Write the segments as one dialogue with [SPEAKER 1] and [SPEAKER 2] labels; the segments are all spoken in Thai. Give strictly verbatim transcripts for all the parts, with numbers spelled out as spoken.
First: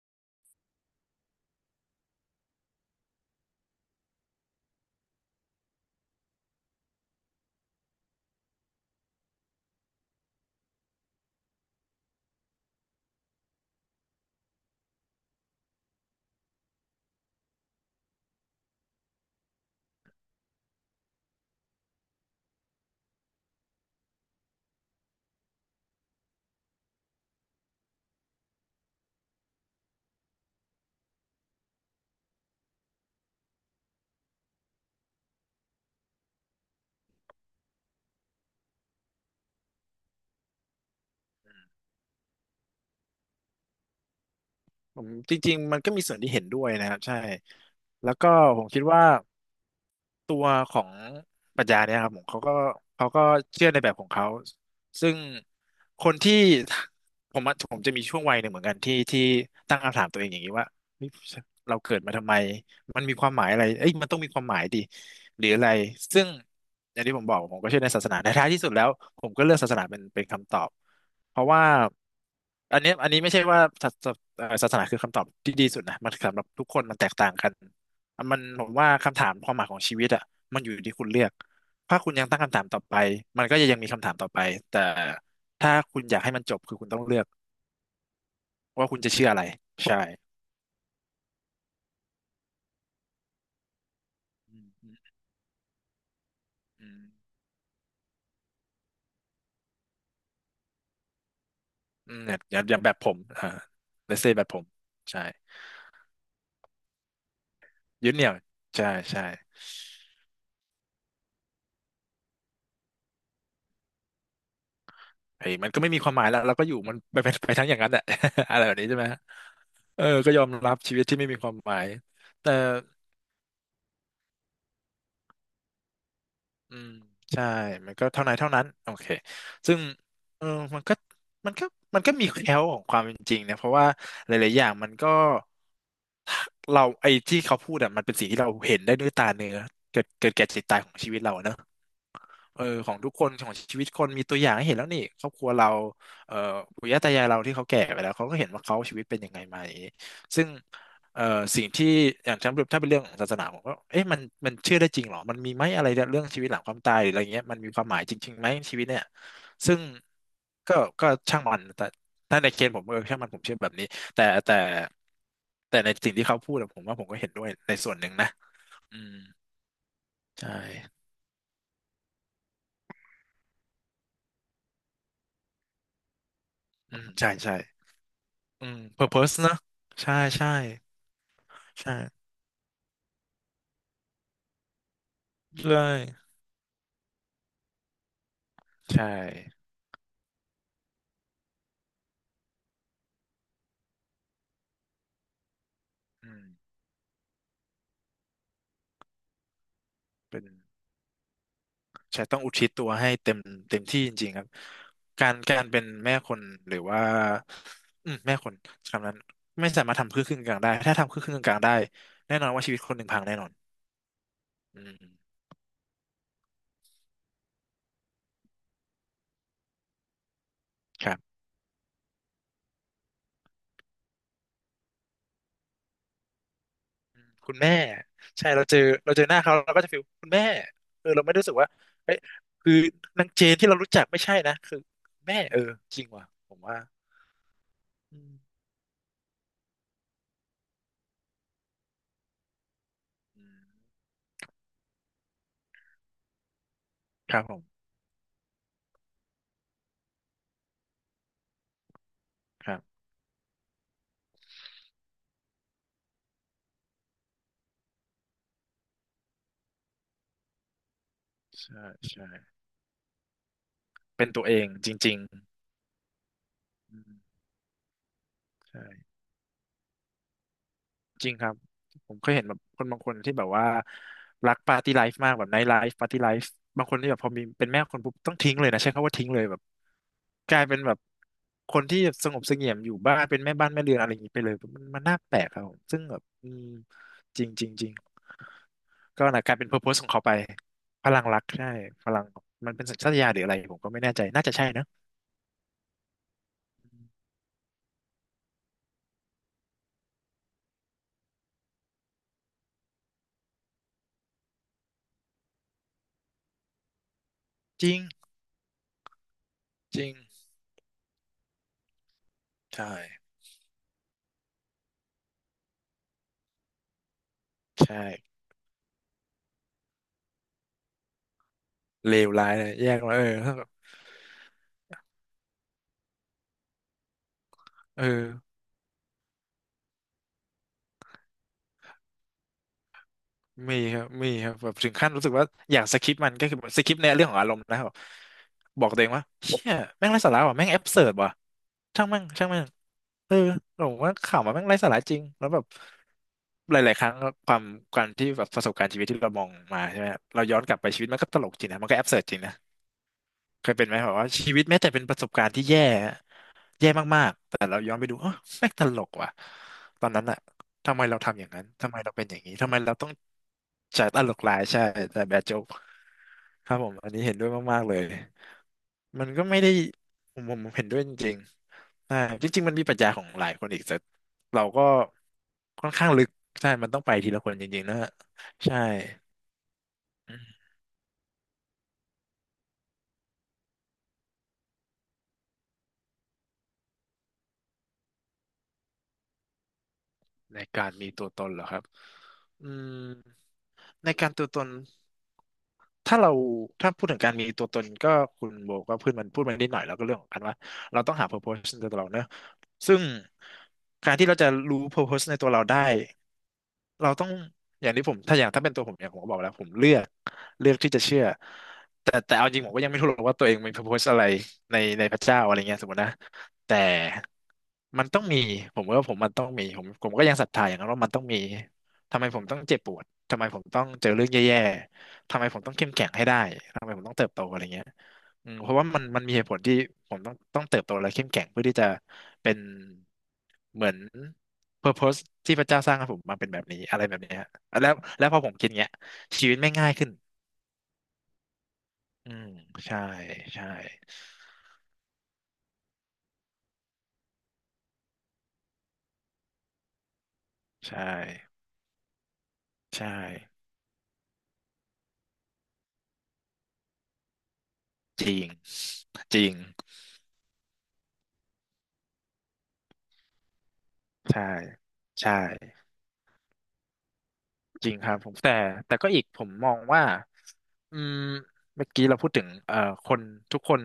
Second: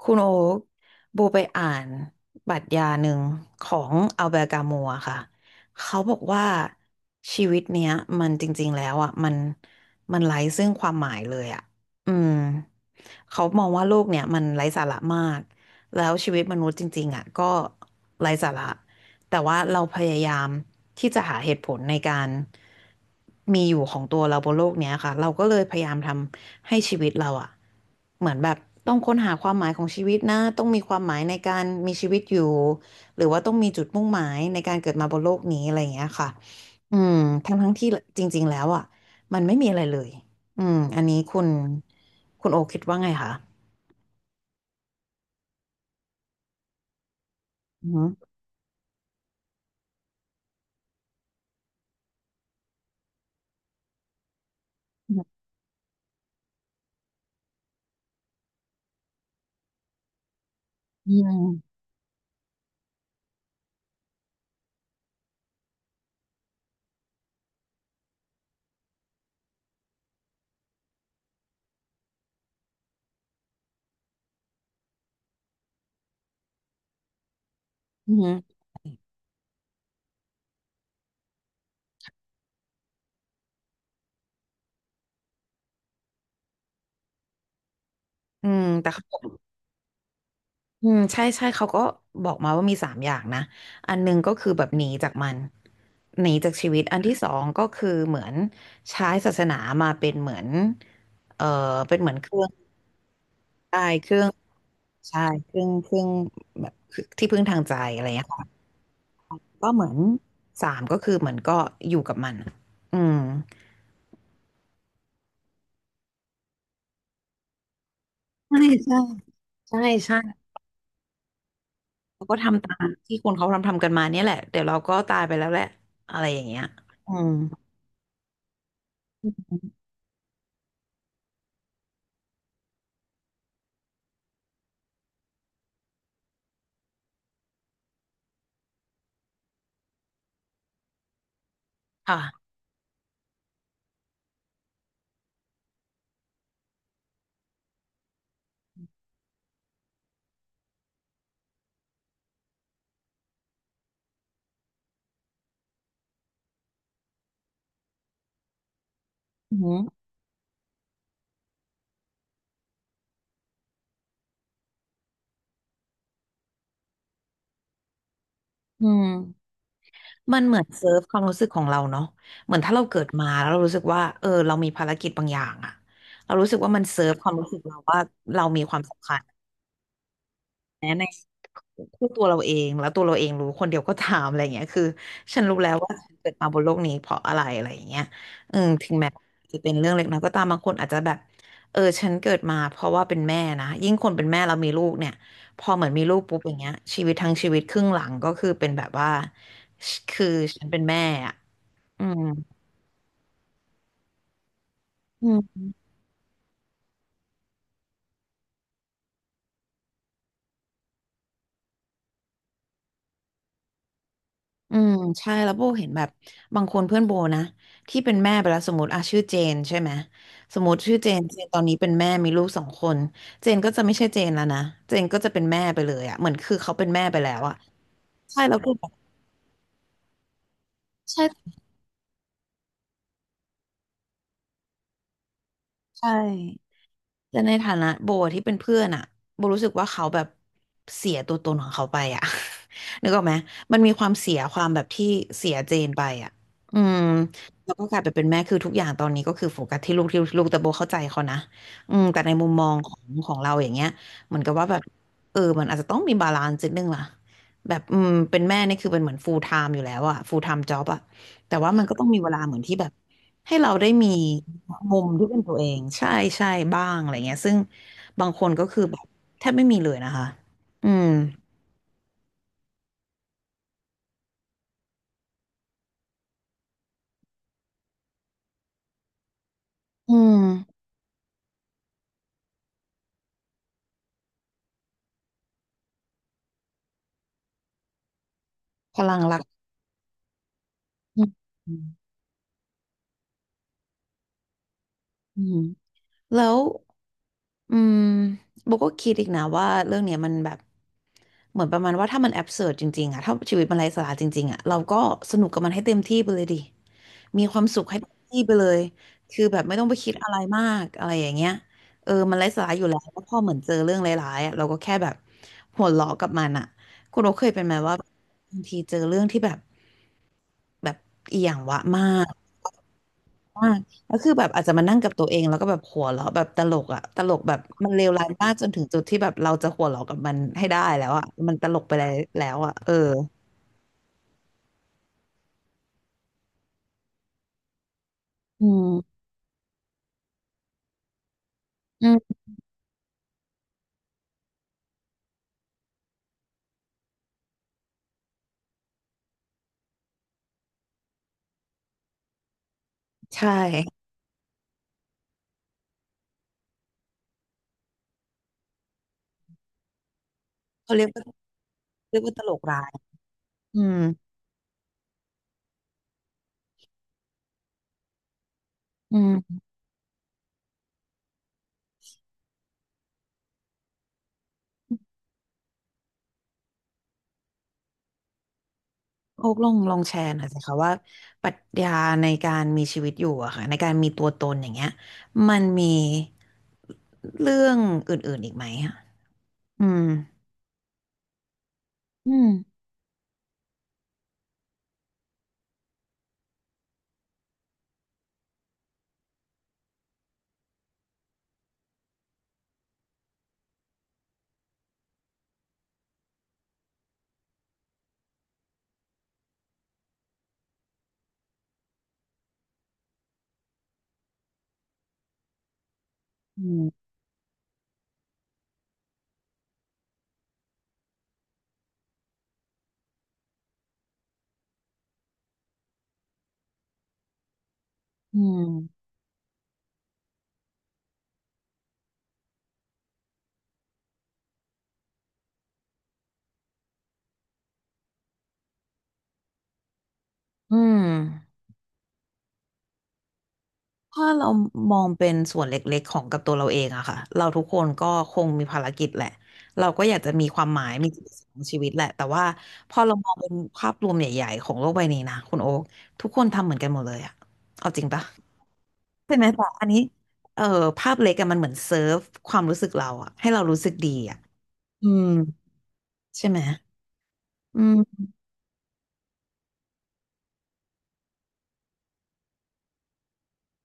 [SPEAKER 1] คุณโอ๊กโบไปอ่านปรัชญาหนึ่งของอัลเบร์ตกามัวค่ะเขาบอกว่าชีวิตเนี้ยมันจริงๆแล้วอ่ะมันมันไร้ซึ่งความหมายเลยอ่ะอืม เขามองว่าโลกเนี่ยมันไร้สาระมาก แล้วชีวิตมนุษย์จริงๆอ่ะก็ไร้สาระแต่ว่าเราพยายามที่จะหาเหตุผลในการมีอยู่ของตัวเราบนโลกเนี้ยค่ะเราก็เลยพยายามทำให้ชีวิตเราอ่ะเหมือนแบบต้องค้นหาความหมายของชีวิตนะต้องมีความหมายในการมีชีวิตอยู่หรือว่าต้องมีจุดมุ่งหมายในการเกิดมาบนโลกนี้อะไรอย่างเงี้ยค่ะอืมทั้งทั้งที่จริงๆแล้วอ่ะมันไม่มีอะไรเลย อืมอันนี้คุณคุณโอคิดว่าไงคะ
[SPEAKER 2] ผมจริงๆมันก็มีส่วนที่เห็นด้วยนะครับใช่
[SPEAKER 1] อืม
[SPEAKER 2] แล้วก็ผมคิดว่า ตัวของปรัชญาเนี่ยครับผมเขาก็เขาก็เชื่อในแบบของเขาซึ่ง
[SPEAKER 1] อ
[SPEAKER 2] คนที่ผมอะผมจะมีช่วงวัยหนึ่งเหมือนกันที่ที่ตั้งคำถามตัวเองอย่างนี้ว่าเฮ้ย
[SPEAKER 1] ื
[SPEAKER 2] เรา
[SPEAKER 1] ม
[SPEAKER 2] เกิดมาทำไมมันมีความหมายอะไรเอ้ยมันต้องมีความหมายดิหรืออะไรซึ่งอย่างที่ผมบอกผมก็เชื่อในศาสนาในท้ายที่สุดแล้วผมก็เลือกศาสนาเป็นเป็นคำตอบเพราะว่าอันเนี้ยอันนี้ไม่ใช่ว่าศาสเอ่อศาสนาคือคำตอบที่ดีสุดนะมันสำหรับทุกคนมันแตกต่างกัน
[SPEAKER 1] อื
[SPEAKER 2] มัน
[SPEAKER 1] ม
[SPEAKER 2] ผมว่าคำถามความหมายของชีวิตอ่ะมันอยู่ที่คุณเลือกถ้าคุณยังตั้งคำถามต่อไปมันก็จะยังมีคำถามต่อไปแต่ถ้าคุณอยากให้มันจบคือคุณต้องเลือก
[SPEAKER 1] อืม
[SPEAKER 2] ว่า
[SPEAKER 1] แต่
[SPEAKER 2] คุณ
[SPEAKER 1] เขา
[SPEAKER 2] จะ
[SPEAKER 1] บอก
[SPEAKER 2] เชื่ออะไรใช่
[SPEAKER 1] อืมใช่ใช่เขาก็บอกมาว่ามีสามอย่างนะ อันหนึงก็คือ
[SPEAKER 2] อื
[SPEAKER 1] แบบ
[SPEAKER 2] ม
[SPEAKER 1] หนี
[SPEAKER 2] อืม
[SPEAKER 1] จากมันหนีจากชีวิต
[SPEAKER 2] อื
[SPEAKER 1] อัน
[SPEAKER 2] ม
[SPEAKER 1] ที่สองก็คือเหมือนใช้ศาสนามาเป็นเหมือนเอ่อเป็นเหมื
[SPEAKER 2] อื
[SPEAKER 1] อน
[SPEAKER 2] ม
[SPEAKER 1] เค
[SPEAKER 2] เนี่ย
[SPEAKER 1] รื่อง
[SPEAKER 2] อย่างอย่างแบบผมอ่า
[SPEAKER 1] ได้เค
[SPEAKER 2] เล
[SPEAKER 1] รื่
[SPEAKER 2] เซ
[SPEAKER 1] อง
[SPEAKER 2] แบบผมใช่
[SPEAKER 1] ใช่เครื่องเครื่องแบบที่พึ่งทางใจอะไรอ
[SPEAKER 2] ยึ
[SPEAKER 1] ย่า
[SPEAKER 2] ด
[SPEAKER 1] ง
[SPEAKER 2] เห
[SPEAKER 1] เงี้ย
[SPEAKER 2] นี่ยว
[SPEAKER 1] ค่ะ
[SPEAKER 2] ใช่ใช่
[SPEAKER 1] ก็เหมือนสามก็คือเหมือนก็อยู่กับมันอืม
[SPEAKER 2] ไอ้ยมันก็ไม่มีความหมายแล้วเราก็อยู่มันไปไปไปทั้งอย่างนั้นแหละ
[SPEAKER 1] ใช่
[SPEAKER 2] อะไรแบบนี้
[SPEAKER 1] ใช่
[SPEAKER 2] ใช่ไหม
[SPEAKER 1] ใช่
[SPEAKER 2] เออก็ยอ
[SPEAKER 1] ใช่
[SPEAKER 2] มรับชีวิตที่ไม่มีความหมาย
[SPEAKER 1] เราก็
[SPEAKER 2] แต่
[SPEAKER 1] ทำตามที่คนเขาทำทำกันมาเนี่ยแหละเดี๋ยวเราก็ตายไปแล้วแหละอะไรอย่างเงี้ย
[SPEAKER 2] อืม
[SPEAKER 1] อืม
[SPEAKER 2] ใช่ มันก็เท่านั้นเท่านั้นโอเคซึ่งเออมันก็มันก็มันก็มีแคล้วของความเป็นจริงนะเพราะว่าหลายๆอย่างมันก็เราไอ้ที่เขาพูดอะมันเป็นสิ่งที่เราเห็นได้ด้วยตาเนื้อเกิดเกิดแก่เจ็บตายของชีวิตเราเนอะ
[SPEAKER 1] ค่ะ
[SPEAKER 2] เออของทุกคนของชีวิตคนมีตัวอย่างให้เห็นแล้วนี่ครอบครัวเราเอ่อปู่ย่าตายายเราที่เขาแก่ไปแล้วเขาก็เห็นว่าเขาชีวิตเป็นยังไงมาอย่างนี้ซึ่งเอ่อสิ่งที่อย่างฉันถ้าเป็นเรื่องของศาสนาผมก็เอ๊ะมันมันเชื่อได้จริงเหรอมันมีไหมอะไรเรื่องชีวิตหลังความตายหรืออะไรเงี้ยมันมีความหมายจริงๆไหมชีวิตเนี่ย
[SPEAKER 1] อื
[SPEAKER 2] ซึ่ง
[SPEAKER 1] ม
[SPEAKER 2] ก็ก็ช่างมันแต่ถ้าในเคสผมเออช่างมันผมเชื่อแบบนี้แต่แต่แต่ในสิ่งที่เขาพูดอะผมว่าผมก็เห็นด้วยในส่วนหนึ่งนะ
[SPEAKER 1] อื
[SPEAKER 2] อื
[SPEAKER 1] ม
[SPEAKER 2] ม
[SPEAKER 1] มัน
[SPEAKER 2] ใช่
[SPEAKER 1] เหมือนเซิร์ฟความรู้สึกของเราเนาะเหมือนถ้าเราเกิดมาแล้วเรารู้สึกว่าเออเรามีภารกิจบางอย่างอะเรารู้สึกว่ามัน
[SPEAKER 2] อื
[SPEAKER 1] เซิ
[SPEAKER 2] ม
[SPEAKER 1] ร์ฟค
[SPEAKER 2] ใช่
[SPEAKER 1] วามรู้
[SPEAKER 2] ใช่
[SPEAKER 1] สึกเราว่าเรามี
[SPEAKER 2] อื
[SPEAKER 1] ค
[SPEAKER 2] ม
[SPEAKER 1] วามสำคัญ
[SPEAKER 2] เพอร์โพส นะใช่ใช่
[SPEAKER 1] แม้ในคู่ตัว
[SPEAKER 2] ใช่
[SPEAKER 1] เราเองแล้วตัวเราเองรู้คนเดียวก็ถามอะไรเงี้ยคือฉันรู้
[SPEAKER 2] ใช
[SPEAKER 1] แล้วว่าฉัน
[SPEAKER 2] ่
[SPEAKER 1] เกิดมาบนโลกนี้เพราะอะไรอะไรอย่างเงี้ยอืมถึงแม้
[SPEAKER 2] ใช่
[SPEAKER 1] จะเป็นเรื่องเล็กน้อยก็ตามบางคนอาจจะแบบเออฉันเกิดมาเพราะว่าเป็นแม่นะยิ่งคนเป็นแม่เรามีลูกเนี่ยพอเหมือนมีลูกปุ๊บ
[SPEAKER 2] อืม
[SPEAKER 1] อย่างเงี้ยชีวิตทั้งชีวิตครึ่งหลังก็คือเป็นแบบว่าคือ
[SPEAKER 2] เป็น
[SPEAKER 1] ฉันเป็นแม่อะอื
[SPEAKER 2] ใช่
[SPEAKER 1] ม
[SPEAKER 2] ต้องอุทิศตัวให้เต็มเต็มที่จริงๆครับการการเป็นแม่คนหรือว่าอืมแม่คนคำนั้นไม่สามารถทำครึ่งครึ่งกลางๆได้ถ้าทำครึ่งครึ่งกลางๆได้แน่นอนว่าชีวิตคนหนึ่งพังแน่นอน
[SPEAKER 1] อื
[SPEAKER 2] อื
[SPEAKER 1] ม
[SPEAKER 2] ม
[SPEAKER 1] ใช่แล้วโบเห็นแบบบางคนเพื่อนโบนะที่เป็นแม่ไปแล้วสมมติอ่ะชื่อเจนใช่ไหมสมมติชื่อ
[SPEAKER 2] ค
[SPEAKER 1] เจ
[SPEAKER 2] รั
[SPEAKER 1] น
[SPEAKER 2] บ
[SPEAKER 1] เจนตอนนี้เป็นแม่มีลูกสองคนเจนก็จะไม่ใช่เจนแล้วนะเจนก็จะเป็นแม่ไปเลยอ่ะเหมือนคือเขาเป็นแม่ไปแล้ว
[SPEAKER 2] คุ
[SPEAKER 1] อ่ะ
[SPEAKER 2] ณแม่
[SPEAKER 1] ใช่
[SPEAKER 2] ใช่
[SPEAKER 1] แล้ว
[SPEAKER 2] เรา
[SPEAKER 1] ก็
[SPEAKER 2] เจอ
[SPEAKER 1] แบบ
[SPEAKER 2] เราเจอหน้าเขาเราก็จะฟีลคุณแม่เออเราไม่ได้รู้
[SPEAKER 1] ใช่
[SPEAKER 2] สึกว่าเอ้ยคือนางเจนที่เรารู้จักไม่ใช่นะคือแม่เออจริง
[SPEAKER 1] ใช่
[SPEAKER 2] ว่ะผมว่า
[SPEAKER 1] แต่ในฐานะโบ
[SPEAKER 2] อื
[SPEAKER 1] ที่เป็น
[SPEAKER 2] ม
[SPEAKER 1] เพื่อนอะโบรู้สึกว่าเขาแบบเสียตัวตนของเขาไปอะ นึกออกไหมมันมีความเสียความแบบที่เสียเจนไปอะอืม
[SPEAKER 2] ครับผม
[SPEAKER 1] แล้วก็กลายไปเป็นแม่คือทุกอย่างตอนนี้ก็คือโฟกัสที่ลูกที่ลูกแต่โบเข้าใจเขานะอืมแต่ในมุมม
[SPEAKER 2] ค
[SPEAKER 1] อง
[SPEAKER 2] รั
[SPEAKER 1] ขอ
[SPEAKER 2] บ
[SPEAKER 1] งของเราอย่างเงี้ยเหมือนกับว่าแบบเออมันอาจจะต้องมีบาลานซ์นิดนึงล่ะแบบอืมเป็นแม่นี่คือเป็นเหมือน full time อยู่แล้วอะ full time job อะแต่ว่า
[SPEAKER 2] ใช่
[SPEAKER 1] มันก็ต้องมี
[SPEAKER 2] ใช่
[SPEAKER 1] เวลาเหมือนที่แบบ ให้เราได้มี
[SPEAKER 2] เป็นตัวเองจ
[SPEAKER 1] มุม
[SPEAKER 2] ริง
[SPEAKER 1] ที่เป็นตัวเองใช่ใช่บ้า
[SPEAKER 2] ๆ
[SPEAKER 1] ง
[SPEAKER 2] อื
[SPEAKER 1] อะ
[SPEAKER 2] ม
[SPEAKER 1] ไรเงี้ยซึ่งบางคนก็คือ
[SPEAKER 2] ใช่
[SPEAKER 1] แบบแทบไม่มีเลยนะคะอืม
[SPEAKER 2] จริงครับผมเคยเห็นแบบคนบางคนที่แบบว่ารักปาร์ตี้ไลฟ์มากแบบไนท์ไลฟ์ปาร์ตี้ไลฟ์บางคนที่แบบพอมีเป็นแม่คนปุ๊บต้องทิ้งเลยนะใช้คำว่าทิ้งเลยแบบ
[SPEAKER 1] อืม
[SPEAKER 2] กลายเป็นแบบคนที่แบบสงบเสงี่ยมอยู่บ้านเป็นแม่บ้านแม่เรือนอะไรอย่างนี้ไปเลยมันมันน่าแปลกครับผมซึ่งแบบอืมจริงจริงจริง
[SPEAKER 1] พลัง
[SPEAKER 2] ก็
[SPEAKER 1] รั
[SPEAKER 2] นะ
[SPEAKER 1] ก
[SPEAKER 2] กลายเป็นเพอร์โพสของเขาไปพลั
[SPEAKER 1] อื
[SPEAKER 2] งรัก
[SPEAKER 1] ม
[SPEAKER 2] ใช่พลังมันเป็นสัญชาตญาณหรืออะไรผมก็ไม่แน่ใจน่าจะใช่นะ
[SPEAKER 1] อืมแล้ว อืมโบก็คิดอีกนะว่าเรื่องเนี้ยมันแบบเหมือนประมาณว่าถ้ามันแอบเสิร์จริงๆอะถ้าชีวิตมันไร้สาระจริงๆอะเราก็สนุกกับมันให้เต็มที่ไปเลยดิมีความสุข
[SPEAKER 2] จริ
[SPEAKER 1] ให้
[SPEAKER 2] ง
[SPEAKER 1] เต็มที่ไปเลยคือแบบไม่ต้องไป
[SPEAKER 2] จริ
[SPEAKER 1] คิ
[SPEAKER 2] ง
[SPEAKER 1] ดอะไรมากอะไรอย่างเงี้ยเออมันไร้สาระอยู่
[SPEAKER 2] ใช่
[SPEAKER 1] แล้วแล้วพอเหมือนเจอเรื่องร้ายๆอะเราก็แค่แบบหัวเราะกับมันอะคุณโอเคยเป็นไหมว่า
[SPEAKER 2] ใช่
[SPEAKER 1] บางทีเจอเรื่องที่แบบแบบอีหยังวะมา
[SPEAKER 2] เล
[SPEAKER 1] ก
[SPEAKER 2] วร้ายเลยแยกมาเออถ้าแบ
[SPEAKER 1] มา
[SPEAKER 2] บ
[SPEAKER 1] กแล้วคือแบบอาจจะมานั่งกับตัวเองแล้วก็แบบหัวเราะแบบตลกอะตลกแบบมันเล
[SPEAKER 2] เออ
[SPEAKER 1] วร้ายมากจนถึงจุดที่แบบเราจะหัวเราะกับมันให้ได้แล้วอะมันตลกไปแล้วแล้วอะเออ
[SPEAKER 2] มีครับมีครับแบบถึงขั้นรู้สึกว่าอยากสคิปมันก็คือสคิปในเรื่องของอารมณ์แล้วแบบ
[SPEAKER 1] อื
[SPEAKER 2] บอ
[SPEAKER 1] ม
[SPEAKER 2] กตัวเองว่าเชี่ยแม่งไร้สาระว่ะแม่งแอบเสิร์ดว่ะ
[SPEAKER 1] อื
[SPEAKER 2] ช่าง
[SPEAKER 1] ม
[SPEAKER 2] แม่งช่างแม่งเออผมว่าข่าวมันแม่งไร้สาระจริงแล้วแบบหลายๆครั้งความการที่แบบประสบการณ์ชีวิตที่เรามองมาใช่ไหมเราย้อนกลับไปชีวิตมันก็ตลกจริงนะมันก็แอบเสิร์ดจริงนะ
[SPEAKER 1] ใช่
[SPEAKER 2] เคยเป็นไหมแบบว่าชีวิตแม้แต่เป็นประสบการณ์ที่แย่ แย่มากๆ แต่เราย้อนไปดูเออแม่งตลกว่ะตอนนั้นอะ
[SPEAKER 1] เขา
[SPEAKER 2] ทำไม
[SPEAKER 1] เรียก
[SPEAKER 2] เรา
[SPEAKER 1] ว่า
[SPEAKER 2] ทำอย่างนั้นทำไมเรา
[SPEAKER 1] เรียก
[SPEAKER 2] เป็นอ
[SPEAKER 1] ว่า
[SPEAKER 2] ย่า
[SPEAKER 1] ต
[SPEAKER 2] ง
[SPEAKER 1] ล
[SPEAKER 2] นี้
[SPEAKER 1] ก
[SPEAKER 2] ทำไม
[SPEAKER 1] ร้า
[SPEAKER 2] เรา
[SPEAKER 1] ย
[SPEAKER 2] ต้อง
[SPEAKER 1] อืม
[SPEAKER 2] จ่ายตลกหลายใช่แต่แบดโจ๊กครับผมอันนี้เห็นด้วยมากๆเลย
[SPEAKER 1] อื
[SPEAKER 2] มันก็ไม่
[SPEAKER 1] ม
[SPEAKER 2] ได้ผมผมผมเห็นด้วยจริงๆใช่จริงๆมันมีปรัชญาของหลายคนอีกแต่เราก็ค่อนข้างลึกใช่มันต้องไปทีละคนจริงๆนะฮะใช่
[SPEAKER 1] โอ๊กลองลองแชร์
[SPEAKER 2] อื
[SPEAKER 1] หน่อ
[SPEAKER 2] ม
[SPEAKER 1] ยสิคะว่าปรัชญาในการมีชีวิตอยู่อะค่ะในการมีตัวตนอย่างเงี้ยมันมีเรื่องอื่นๆอีกไหมอะอืม
[SPEAKER 2] ในการมีตัวตนเหรอครับ
[SPEAKER 1] อื
[SPEAKER 2] อื
[SPEAKER 1] ม
[SPEAKER 2] มในการตัวตน ถ้าเราถ้าพูดถึงการมีตัวตนก็คุณโบก็พูดมันพูดมันนิดหน่อยแล้วก็เรื่องของการว่าเราต้องหา purpose ในตัวเราเนอะซึ่งการที่เราจะรู้ purpose ในตัวเราได้ เราต้องอย่างที่ผมถ้าอย่างถ้าเป็นตัวผมเนี่ยผมก็บอกแล้วผมเลือกเลือกที่จะเชื่อแต่แต่เอาจริงผมก็ยังไม่รู้หรอกว่าตัวเองมี purpose อะไรในในพระเจ้าอะไรเงี้ยสมมตินะ
[SPEAKER 1] อื
[SPEAKER 2] แต่
[SPEAKER 1] ม
[SPEAKER 2] มันต้องมีผมว่าผมมันต้องมีผมผมก็ยังศรัทธาอย่างนั้นว่ามันต้องมีทำไมผมต้องเจ็บปวดทำไมผมต้องเจอเรื่องแย่ๆทำไมผมต้องเข้มแข็งให้ได้ทำไมผมต้องเติบโตอะไรเงี้ย
[SPEAKER 1] อื
[SPEAKER 2] อืมเพราะว่ามัน
[SPEAKER 1] ม
[SPEAKER 2] มันมีเหตุผลที่ผมต้องต้องเติบโตและเข้มแข็งเพื่อที่จะเป็นเหมือน purpose ที่พระเจ้าสร้างให้ผมมาเป็นแบบนี้อะไรแบบเนี้ยแล้วแล้วพอผมคิดเงี้ยชีวิตไม่ง่ายขึ้น
[SPEAKER 1] อืม
[SPEAKER 2] อืมใช่ใช่
[SPEAKER 1] ถ้าเรามองเป็นส่วนเล็กๆของกับตัวเราเองอะค่ะเราทุกคนก็คงมีภารกิจแหละเราก็อยากจะมีความหมาย
[SPEAKER 2] ใช่
[SPEAKER 1] มีจุดประสงค์ของชีวิตแหละแต่ว่าพอ
[SPEAKER 2] ใช่
[SPEAKER 1] เรามองเป็นภาพรวมใหญ่ๆของโลกใบนี้นะคุณโอ๊คทุกคนทำเหมือนกันหมดเลยอะเอาจริงปะ
[SPEAKER 2] จริง
[SPEAKER 1] ใช่
[SPEAKER 2] จ
[SPEAKER 1] ไหม
[SPEAKER 2] ริง
[SPEAKER 1] แต่อันนี้เออภาพเล็กอะมันเหมือนเซิร์ฟความรู้สึกเราอะให้เรารู้สึกดีอะ
[SPEAKER 2] ใช่
[SPEAKER 1] อืม
[SPEAKER 2] ใช่
[SPEAKER 1] ใช่ไหมอื
[SPEAKER 2] จริงครับ
[SPEAKER 1] ม
[SPEAKER 2] ผมแต่แต่ก็อีกผมมองว่าอืมเมื่อกี้เราพูดถึงเอ่อคนทุกคน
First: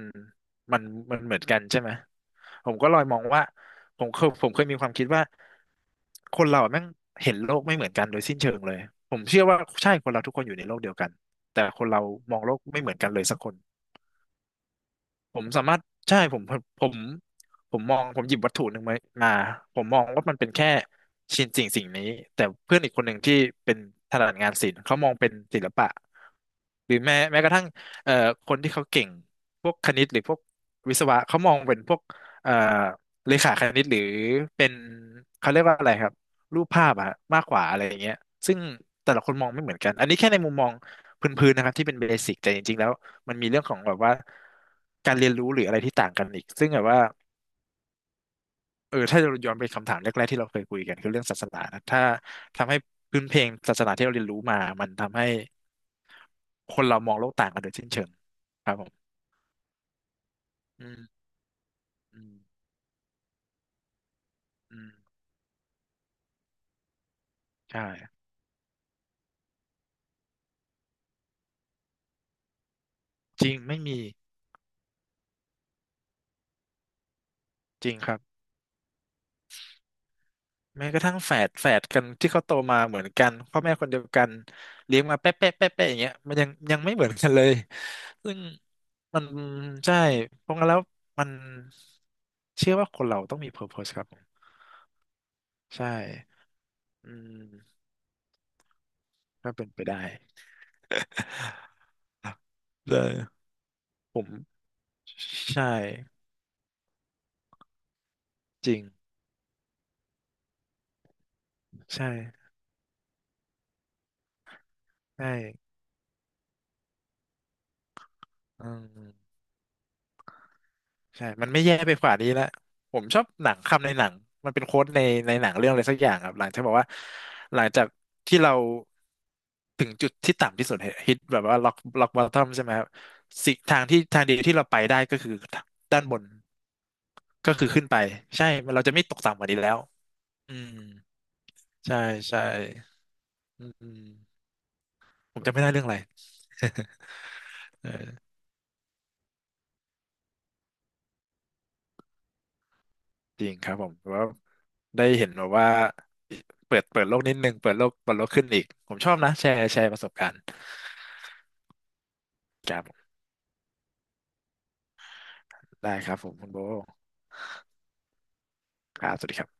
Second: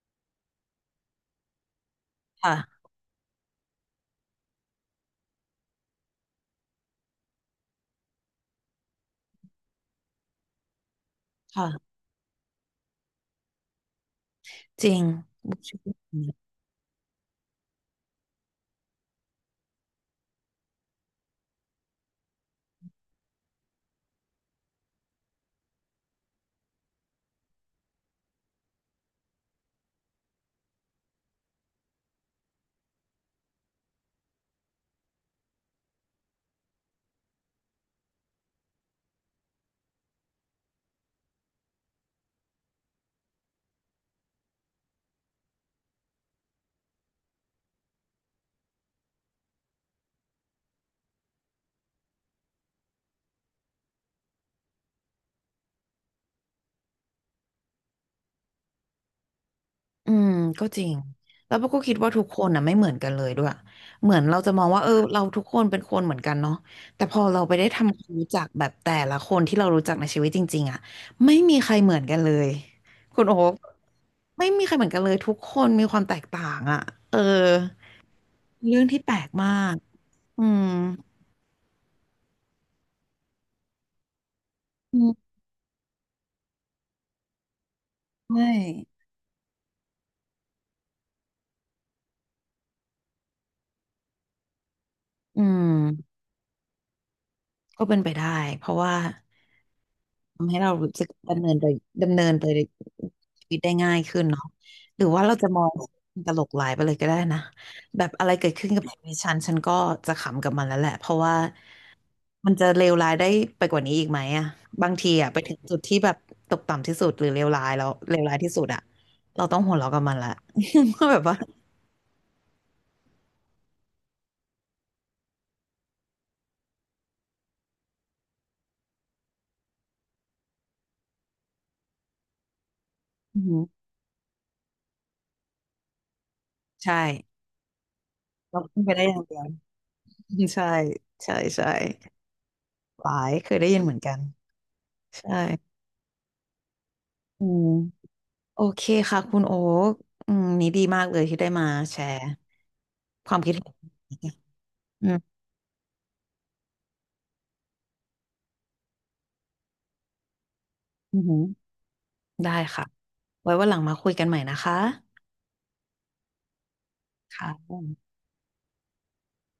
[SPEAKER 2] มันมันเหมือนกันใช่ไหมผม
[SPEAKER 1] ค่ะ
[SPEAKER 2] ก็เลอยมองว่าผมเคยผมเคยมีความคิดว่าคนเราอะแม่งเห็นโลกไม่เหมือนกันโดยสิ้นเชิงเลยผมเชื่อว่าใช่คนเราทุกคนอยู่ในโลกเดียวกันแต่คน
[SPEAKER 1] ค่ะ
[SPEAKER 2] เรามองโลกไม่เหมือนกันเลยสักคน
[SPEAKER 1] จริง
[SPEAKER 2] ผมสามารถใช่ผม ผมผมมองผมหยิบวัตถุหนึ่งไว้มาผมมองว่ามันเป็นแค่ชิ้นสิ่งสิ่งนี้แต่เพื่อนอีกคนหนึ่งที่เป็นถนัดงานศิลป์เขามองเป็นศิลปะหรือแม้แม้กระทั่งเอ่อคนที่เขาเก่งพวกคณิตหรือพวกวิศวะเขามองเป็นพวกเอ่อเลขาคณิตหรือเป็นเขาเรียกว่าอะไรครับรูปภาพอะมากกว่าอะไรอย่างเงี้ยซึ่งแต่ละคนมองไม่เหมือนกันอันนี้แค่ในมุมมองพื้นๆนะครับที่เป็นเบสิกแต่จริงๆแล้ว มันมีเรื่องของแบบว่าการเรียนรู้หรืออะไรที่ต่างกันอีกซึ่งแบบว่าเออถ้าเราย้อนไปคำถามแรกๆที่เราเคยคุยกันคือเรื่องศาสนานะถ้าทำให้พื้นเพลงศาสนาที่เราเรียนรู้มามันทำให้คนเรามองโลกต่างกันโดยสิ้นเชิงครับผม
[SPEAKER 1] อืมก็จริ
[SPEAKER 2] อื
[SPEAKER 1] ง
[SPEAKER 2] ม
[SPEAKER 1] แล้วพวกก็คิดว่า
[SPEAKER 2] อื
[SPEAKER 1] ทุกคนน่ะ
[SPEAKER 2] ม
[SPEAKER 1] ไม่เหมือนกันเลยด้วยเหมือนเราจะมอง
[SPEAKER 2] อื
[SPEAKER 1] ว่าเอ
[SPEAKER 2] ม
[SPEAKER 1] อเราทุกคนเป็นคนเหมือนกันเนาะแต่พอเราไปได้ทำความ
[SPEAKER 2] ใช่
[SPEAKER 1] รู้จักแบบแต่ละคนที่เรารู้จักในชีวิตจริงๆอ่ะไม่มีใครเหมือนกันเลยคุณโอ๊
[SPEAKER 2] จริ
[SPEAKER 1] ค
[SPEAKER 2] งไม่มี
[SPEAKER 1] ไม่มีใครเหมือนกันเลยทุกคนมีความแตกต่างอ่ะเออ
[SPEAKER 2] จริงครับ
[SPEAKER 1] เรื่องที่แปลกมากอืม
[SPEAKER 2] แม้กระทั่งแฝดแฝดกันที่เขาโตมาเหมือนกันพ่อแม่คนเดียวกัน
[SPEAKER 1] อื
[SPEAKER 2] เลี้ยงมา
[SPEAKER 1] ม
[SPEAKER 2] เป๊ะเป๊ะเป๊ะเป๊ะอย่างเงี้ยมันยังยังไม่เหมือนกันเลย
[SPEAKER 1] ใช
[SPEAKER 2] ซึ่ง
[SPEAKER 1] ่
[SPEAKER 2] มันใช่เพราะงั้นแล้วมันเชื่อว่าคนเราต้องมี purpose ครับผม
[SPEAKER 1] อืม
[SPEAKER 2] ใช่อืม
[SPEAKER 1] ก็เป็นไปได้เพราะว่า
[SPEAKER 2] ก็เป็นไปได้
[SPEAKER 1] ทำให้เรารู้สึกดำเนินไปดำเนินไป
[SPEAKER 2] เลย
[SPEAKER 1] ชีวิตได้ง่าย
[SPEAKER 2] ผ
[SPEAKER 1] ขึ้นเนาะ
[SPEAKER 2] ม
[SPEAKER 1] หรือว่าเราจะม
[SPEAKER 2] ใช่
[SPEAKER 1] องตลกหลายไปเลยก็ได้นะแบบอะไรเกิดขึ้
[SPEAKER 2] จ
[SPEAKER 1] น
[SPEAKER 2] ริ
[SPEAKER 1] กั
[SPEAKER 2] ง
[SPEAKER 1] บชีวิตฉันฉันก็จะขำกับมันแล้วแหละเพราะว่า
[SPEAKER 2] ใช่
[SPEAKER 1] มันจะเลวร้ายได้ไปกว่านี้อีกไหมอะบางที
[SPEAKER 2] ใช
[SPEAKER 1] อะไปถึง
[SPEAKER 2] ่
[SPEAKER 1] จุดที่แบบตกต่ำที่สุดหรือเลวร้ายแล้วเลวร้ายที่สุด
[SPEAKER 2] อื
[SPEAKER 1] อะ
[SPEAKER 2] ม
[SPEAKER 1] เราต้องหัวเราะกับมันละ ว่าแบบ
[SPEAKER 2] ใช่
[SPEAKER 1] ว่า
[SPEAKER 2] มันไม่แย่ไปกว่านี้แล้วผมชอบหนังคำในหนัง มันเป็นโค้ดในในหนังเรื่องอะไรสักอย่างครับ หลังจากบอกว่าหลังจากที่เราถึงจุดที่ต่ำที่สุดฮิตแบบว่าล็อกล็อกบอททอมใช่ไหมครับ
[SPEAKER 1] อือ
[SPEAKER 2] สิ
[SPEAKER 1] หือ
[SPEAKER 2] ทางที่ทางเดียวที่เราไปได้ก็คือด้านบน
[SPEAKER 1] ใช่
[SPEAKER 2] ก็คือขึ้นไปใช่
[SPEAKER 1] เรา
[SPEAKER 2] มัน
[SPEAKER 1] ขึ้
[SPEAKER 2] เรา
[SPEAKER 1] นไป
[SPEAKER 2] จะไม่
[SPEAKER 1] ได้อ
[SPEAKER 2] ต
[SPEAKER 1] ย่า
[SPEAKER 2] ก
[SPEAKER 1] งเดี
[SPEAKER 2] ต่ำ
[SPEAKER 1] ย
[SPEAKER 2] ก
[SPEAKER 1] ว
[SPEAKER 2] ว่านี้แล้วอื
[SPEAKER 1] ใช่
[SPEAKER 2] ม
[SPEAKER 1] ใช่ใช่
[SPEAKER 2] ใช่ใช่
[SPEAKER 1] หลายเคย
[SPEAKER 2] อื
[SPEAKER 1] ได้ยินเหมือนกั
[SPEAKER 2] ม
[SPEAKER 1] นใช่
[SPEAKER 2] ผมจำไม่ได้เรื่องอะไร
[SPEAKER 1] อืม โอเคค่ะคุณโอ๊คอืมนี่ดีมากเลยที่ได้มาแชร์ความ
[SPEAKER 2] จริ
[SPEAKER 1] คิด
[SPEAKER 2] ง
[SPEAKER 1] เห็
[SPEAKER 2] ครับผม
[SPEAKER 1] น
[SPEAKER 2] ว่าได้
[SPEAKER 1] อื
[SPEAKER 2] เห็น
[SPEAKER 1] ม
[SPEAKER 2] แบบว่าเปิดเปิดโลกนิดนึงเปิดโลกเปิดโลกขึ้นอีกผมชอบนะแชร์แชร์ประสบการณ์
[SPEAKER 1] อือหือได้
[SPEAKER 2] ครับ
[SPEAKER 1] ค่ะ
[SPEAKER 2] ผม
[SPEAKER 1] ไว้วันหลังมาคุยกันใหม่นะคะ
[SPEAKER 2] ได้ครับผมคุณโบ
[SPEAKER 1] ค่ะ
[SPEAKER 2] ครับสวัสดีครับ